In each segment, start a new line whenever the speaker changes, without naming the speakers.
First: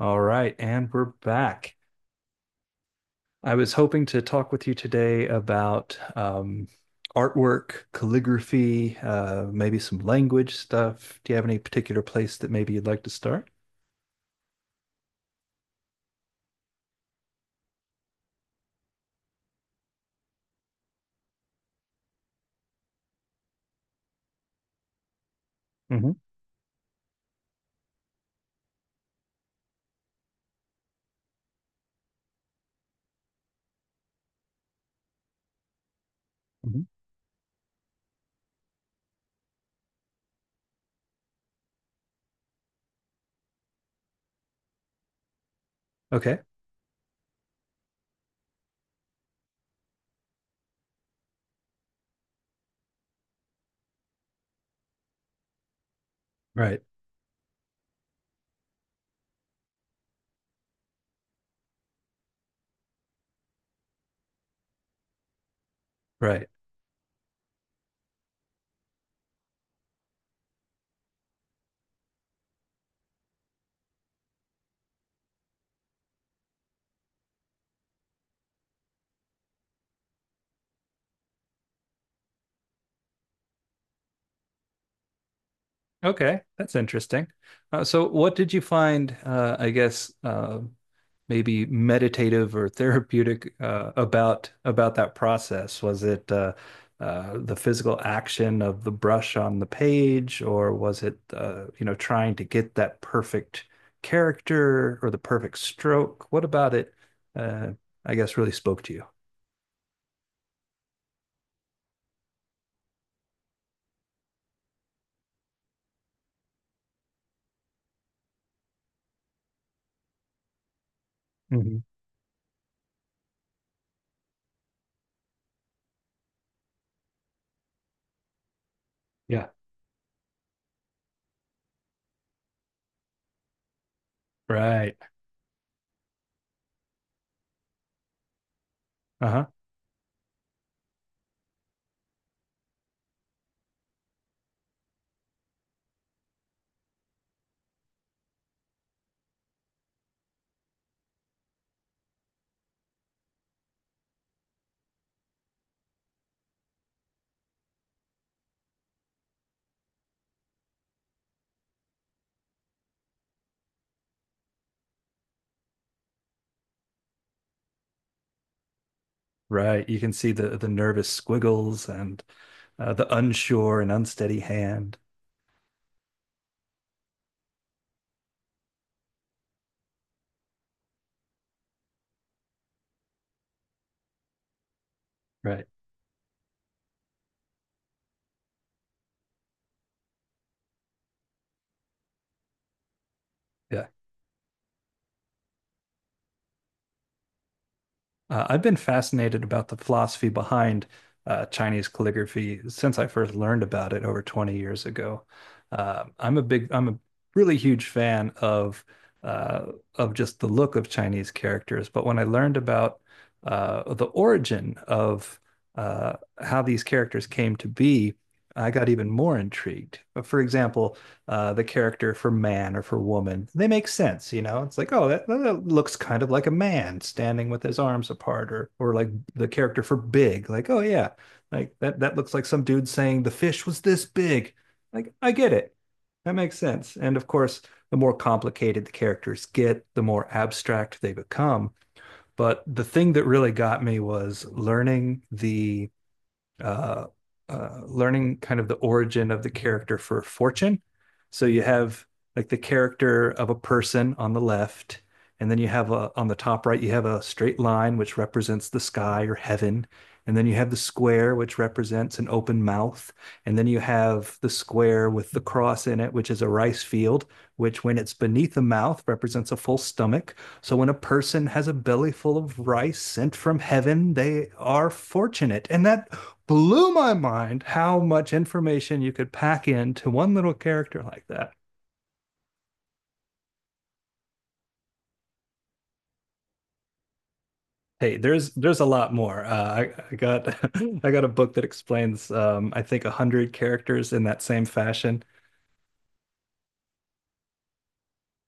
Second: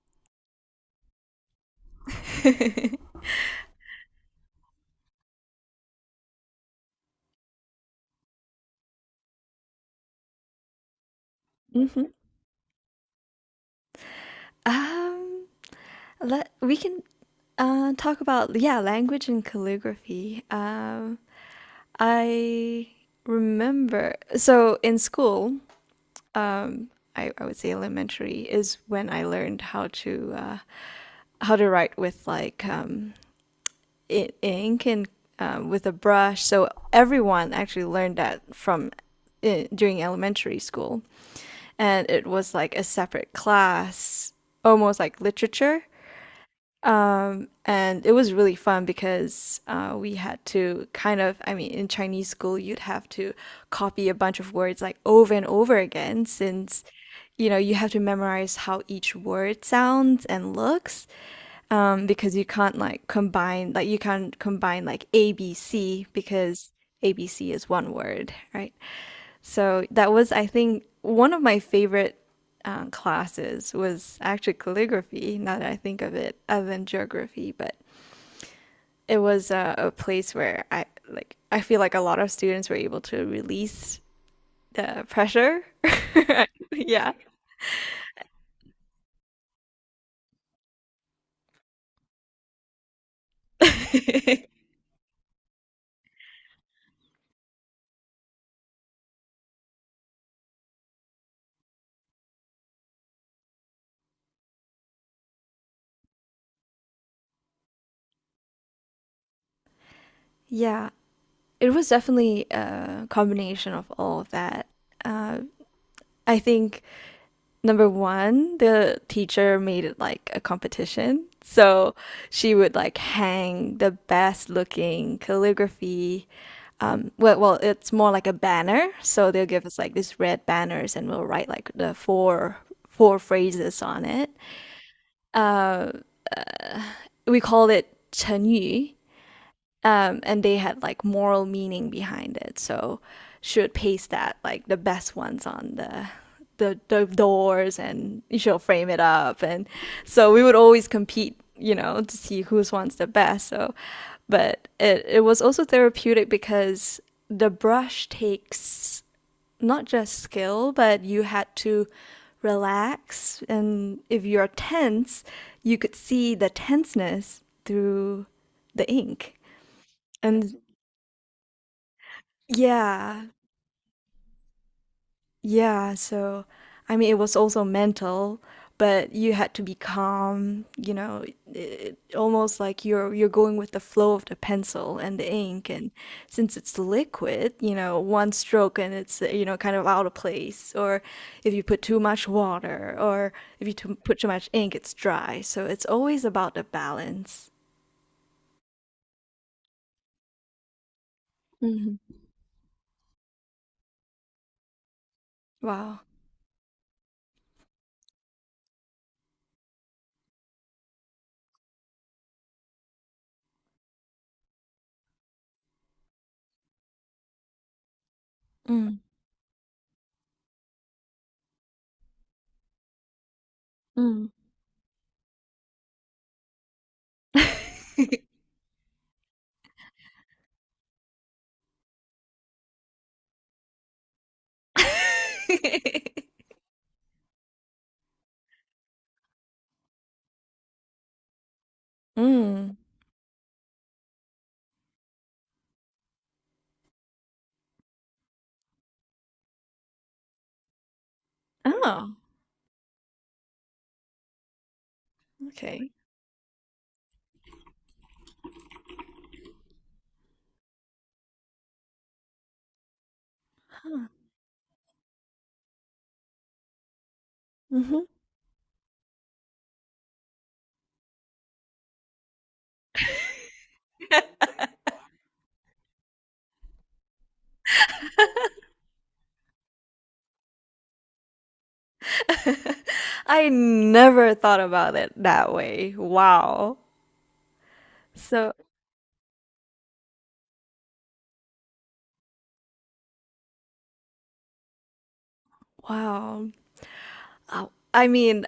All right, and we're back. I was hoping to talk with you today about artwork, calligraphy, maybe some language stuff. Do you have any particular
hmm
place that maybe you'd like to start?
Um, let we can talk about, yeah, language and calligraphy. I remember, so in school,
Hmm
I would say elementary is when I learned how to write with, like, ink and, with a brush. So
hmm
everyone actually learned that from, during elementary school, and it was like a separate class, almost like literature.
Okay,
And it was really fun because, we had to kind of, I mean, in Chinese school, you'd have to copy a bunch of words like over and over again
right,
since, you know, you have to memorize how each word sounds and looks, because you can't like combine, like you can't combine like A, B, C
right.
because A, B, C is one word, right? So that was, I think, one of my favorite classes was actually calligraphy. Now that I think of it, other than geography, but it was a place where I, like, I feel like a lot of students were able to release the pressure.
Okay, that's
yeah,
interesting. So, what did you find, I guess, maybe meditative or therapeutic about that process? Was it the physical action of the brush on the page, or was it you know trying to get that perfect character or the perfect stroke? What about it? Uh, I guess really spoke to you.
yeah. It was definitely a combination of all of that. Uh, I think number one, the teacher made it like a competition.
Mhm.
So she would like hang the best looking calligraphy. Well, it's more like a banner. So they'll
Yeah.
give us like these red banners and we'll write like the four phrases on it.
Right.
We called it 成语,
Uh-huh.
and they had like moral meaning behind it. So she would paste that, like the best ones, on the doors, and she'll frame it up, and so we would always compete, you know, to see whose one's the best. So, but it was also therapeutic because the brush takes not just skill, but you had to relax, and if you're tense, you could see the tenseness through the ink
Right. You can see
and
the nervous squiggles and the
yeah,
unsure and unsteady hand.
yeah. So, I mean, it was also mental, but you had to be calm, you know, it, almost like you're going with the flow of the pencil and the
Right.
ink, and since it's liquid, you know, one stroke and it's, you know, kind of out of place, or if you put too much water, or if you
Yeah.
put too much ink, it's dry. So it's always about the balance.
I've been fascinated about the philosophy behind Chinese
Hmm.
calligraphy since I first learned about it over 20 years ago.
Wow.
I'm a really huge fan of just the look of Chinese characters. But when I learned about the origin of uh, how these characters came to be, I got
Mm,
even more intrigued. For example, the character for man or for woman. They make sense,
mm.
you know. It's like, oh, that looks kind of like a man standing with his arms apart, or like the character for big, like, oh yeah, like that looks like some dude saying the fish was this big. Like, I get it. That makes sense. And of course, the more complicated the characters get, the more abstract they become. But
Mm.
the thing that really got me was learning the uh, learning kind of the origin of the character for fortune. So you have
Oh,
like the character of a person on the left, and then you
okay.
have on the top right, you have a straight line which represents the sky or heaven. And then you have the square, which represents an open mouth. And then you
Huh.
have the square with the cross in it, which is a rice field, which, when
Mhm.
it's beneath the mouth, represents a full stomach. So, when a person has a belly full of rice sent from heaven, they are fortunate. And that blew my mind how much information you could pack into one little character like that.
I never thought about it that way. Wow.
Hey, there's
So,
there's a lot more. I got I got a book that explains I think a hundred characters in that same fashion.
wow. I mean,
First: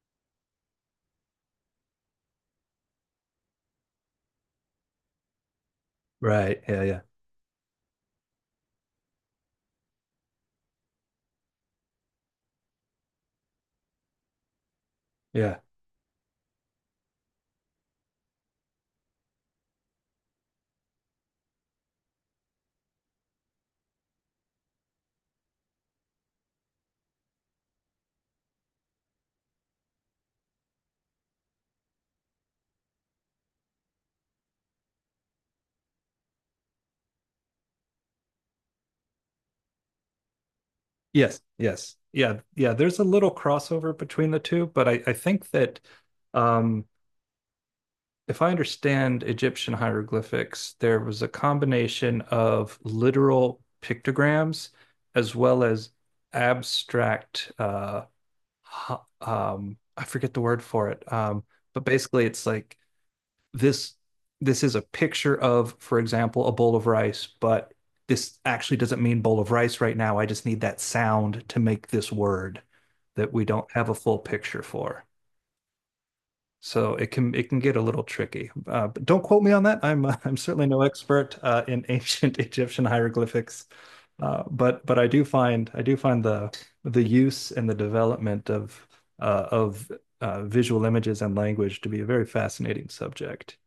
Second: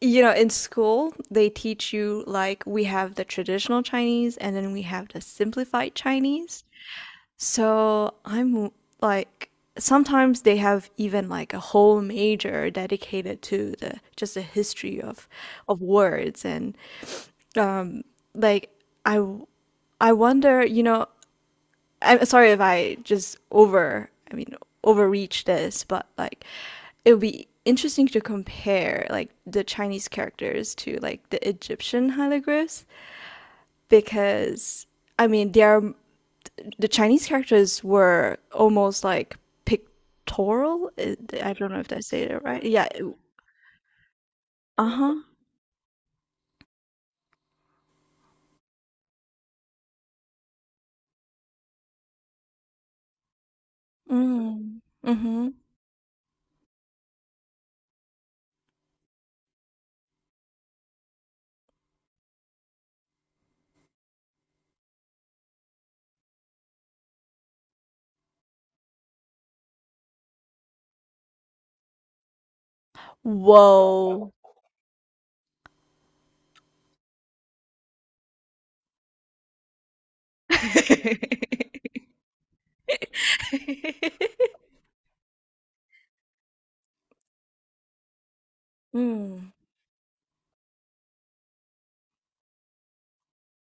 you know, in school, they teach you like we have the traditional Chinese and then we have the simplified
Right.
Chinese.
Yeah. Yeah.
So, I'm like, sometimes they have even like a whole major dedicated to the just the history
Yeah.
of words and um like I w- I wonder, you know, I'm sorry if I just I mean, overreach this, but like it would be interesting to compare like the Chinese characters to like the Egyptian hieroglyphs because, I mean, they are, the Chinese characters were almost like pictorial.
Yes.
I don't know if
Yes.
I say
Yeah.
it right.
Yeah.
Yeah.
There's a little crossover between the two, but I
Uh-huh.
think that um, if I understand Egyptian hieroglyphics, there was a combination of literal pictograms
Mm.
as
Mm-hmm.
well as abstract I forget the word for it. But basically it's like this this is a picture of, for example, a bowl of rice, but this actually doesn't mean bowl of rice right now. I just need that sound to make this word that we don't have a full
Whoa.
picture for. So it can get a little tricky. But don't quote me on that. I'm I'm certainly no expert in ancient Egyptian hieroglyphics, but I do find the use and the development of uh,
mm.
of visual images and language to be a very fascinating subject.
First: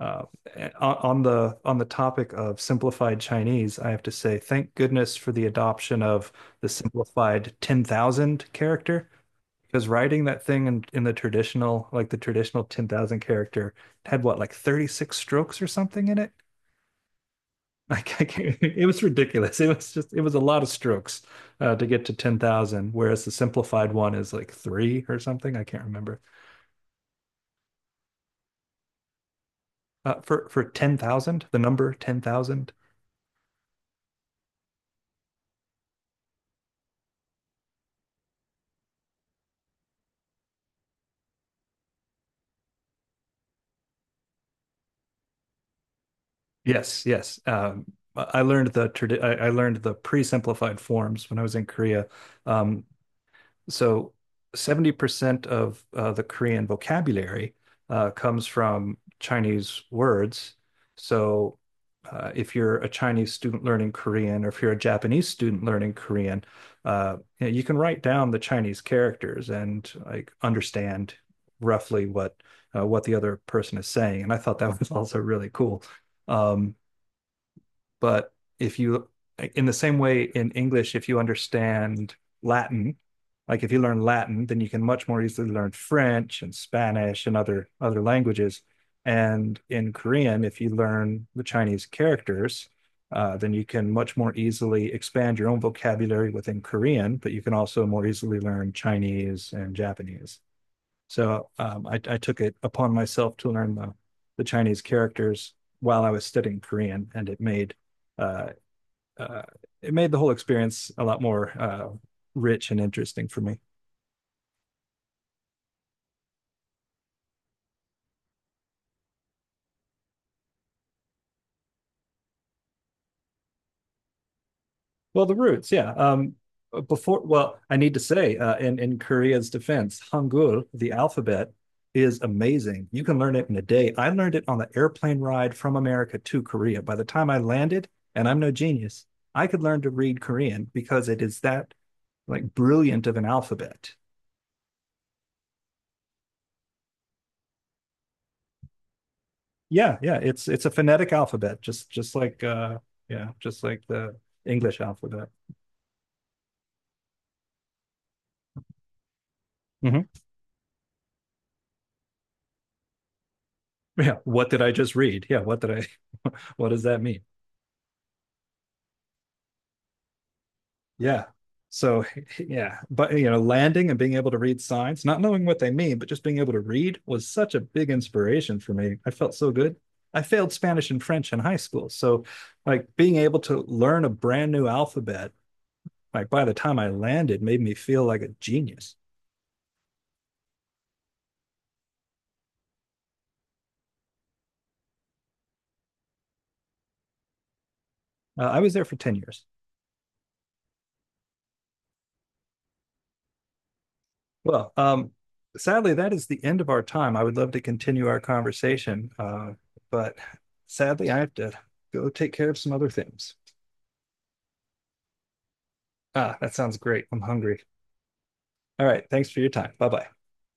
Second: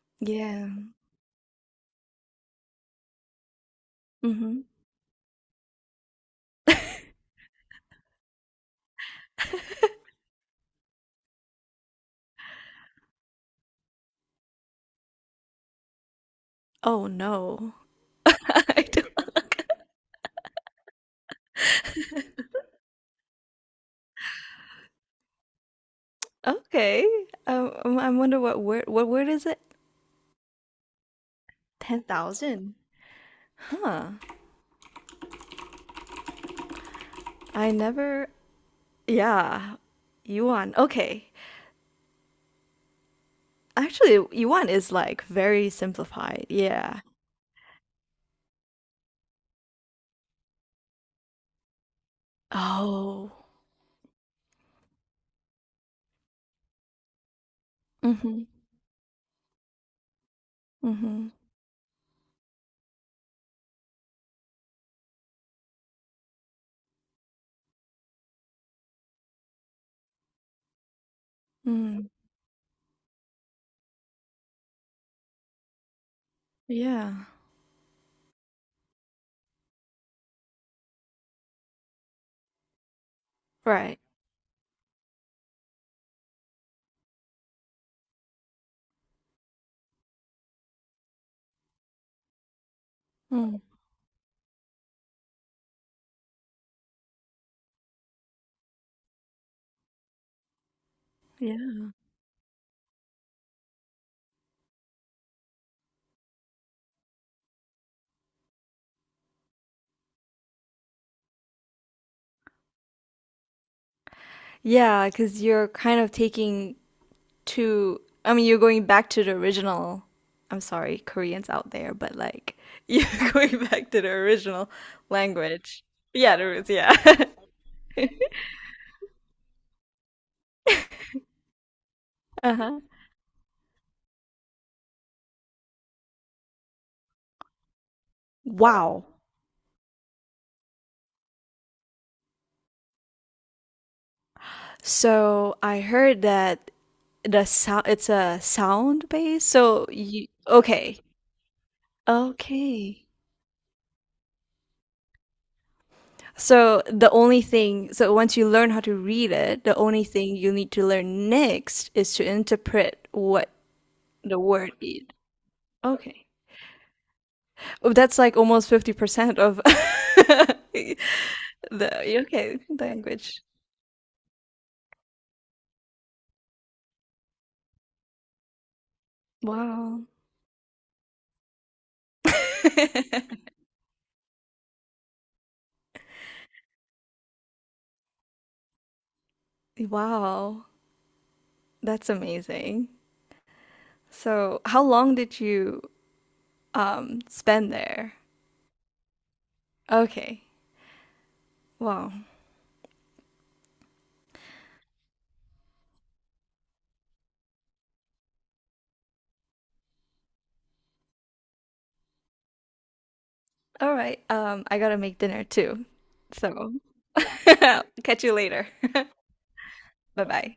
Uh,
Yeah.
on the on the topic of simplified Chinese, I have to say
Mm-hmm.
thank goodness for the adoption of the simplified 10,000 character because writing that thing in the traditional, like the traditional 10,000 character had what, like 36 strokes or something in it?
Oh no.
Like, I can't, it
I
was
don't.
ridiculous. It was just, it was a lot of strokes to get to 10,000, whereas the simplified one is like three or something. I can't remember.
Okay. I wonder what word is it?
For 10,000, the number 10,000.
10,000. Huh. I never. Yeah. Yuan. Okay. Actually, yuan is like very simplified. Yeah.
Yes, yes. I learned the I learned the pre-simplified forms when I was in Korea. Um,
Oh.
So 70% of the Korean vocabulary
Mm-hmm.
comes from Chinese words.
Mm-hmm.
So if you're a Chinese student learning Korean, or if you're a Japanese student learning Korean, you know, you can write down the Chinese characters and like understand roughly
Mm.
what the other person is saying. And I thought that was also really cool. Um,
Yeah.
but if you, in the same way in English, if you understand Latin, like if you
Right.
learn Latin, then you can much more easily learn French and Spanish and other languages. And in Korean, if you learn the Chinese characters, then
Mm.
you can much more easily expand your own vocabulary within Korean, but you can also more easily learn Chinese and Japanese. So um,
Yeah.
I, I took it upon myself to learn the Chinese characters while I was studying Korean, and uh, uh, it made the whole experience a lot more rich and interesting for me.
Yeah, because you're kind of taking, to I mean you're going back to the original, I'm sorry, Koreans out there, but like, you're going back to the original
Well, the roots,
language.
yeah.
Yeah, the roots, yeah.
I need to say, in Korea's defense, Hangul, the alphabet, is
Uh-huh.
amazing. You can learn it in a day. I learned it on the airplane ride from America to Korea. By the time I landed, and I'm no
Wow.
genius, I could learn to read Korean because it is that like brilliant of an alphabet.
So I heard that the sound, it's a sound base. So
Yeah, yeah,
you,
it's a
okay.
phonetic alphabet, just like
Okay.
yeah, just like the English alphabet.
So the only thing, so once you learn how to read it, the
Hmm
only thing you need to learn next is to interpret what
Yeah,
the
what did I
word
just
is.
read? Yeah, what did
Okay.
I what does that mean?
Oh, that's like almost 50% of the
Yeah. So
UK
yeah, but you know,
language.
landing and being able to read signs, not knowing what they mean, but just being able to read was such a big inspiration for me. I felt so good.
Wow.
I failed Spanish and French in high school. So like being able to learn a brand new alphabet, like by the time I landed made me feel like a genius.
wow. That's amazing. So, how long did you spend there?
I was there for 10 years.
Okay. Wow.
Well, um, sadly, that is the end of our time. I would love to continue our conversation, but sadly, I have to go take care of some other things.
All right. Um, I got to make dinner too.
Ah, that
So,
sounds great. I'm hungry.
catch you later.
All right. Thanks for your time. Bye bye.
Bye-bye.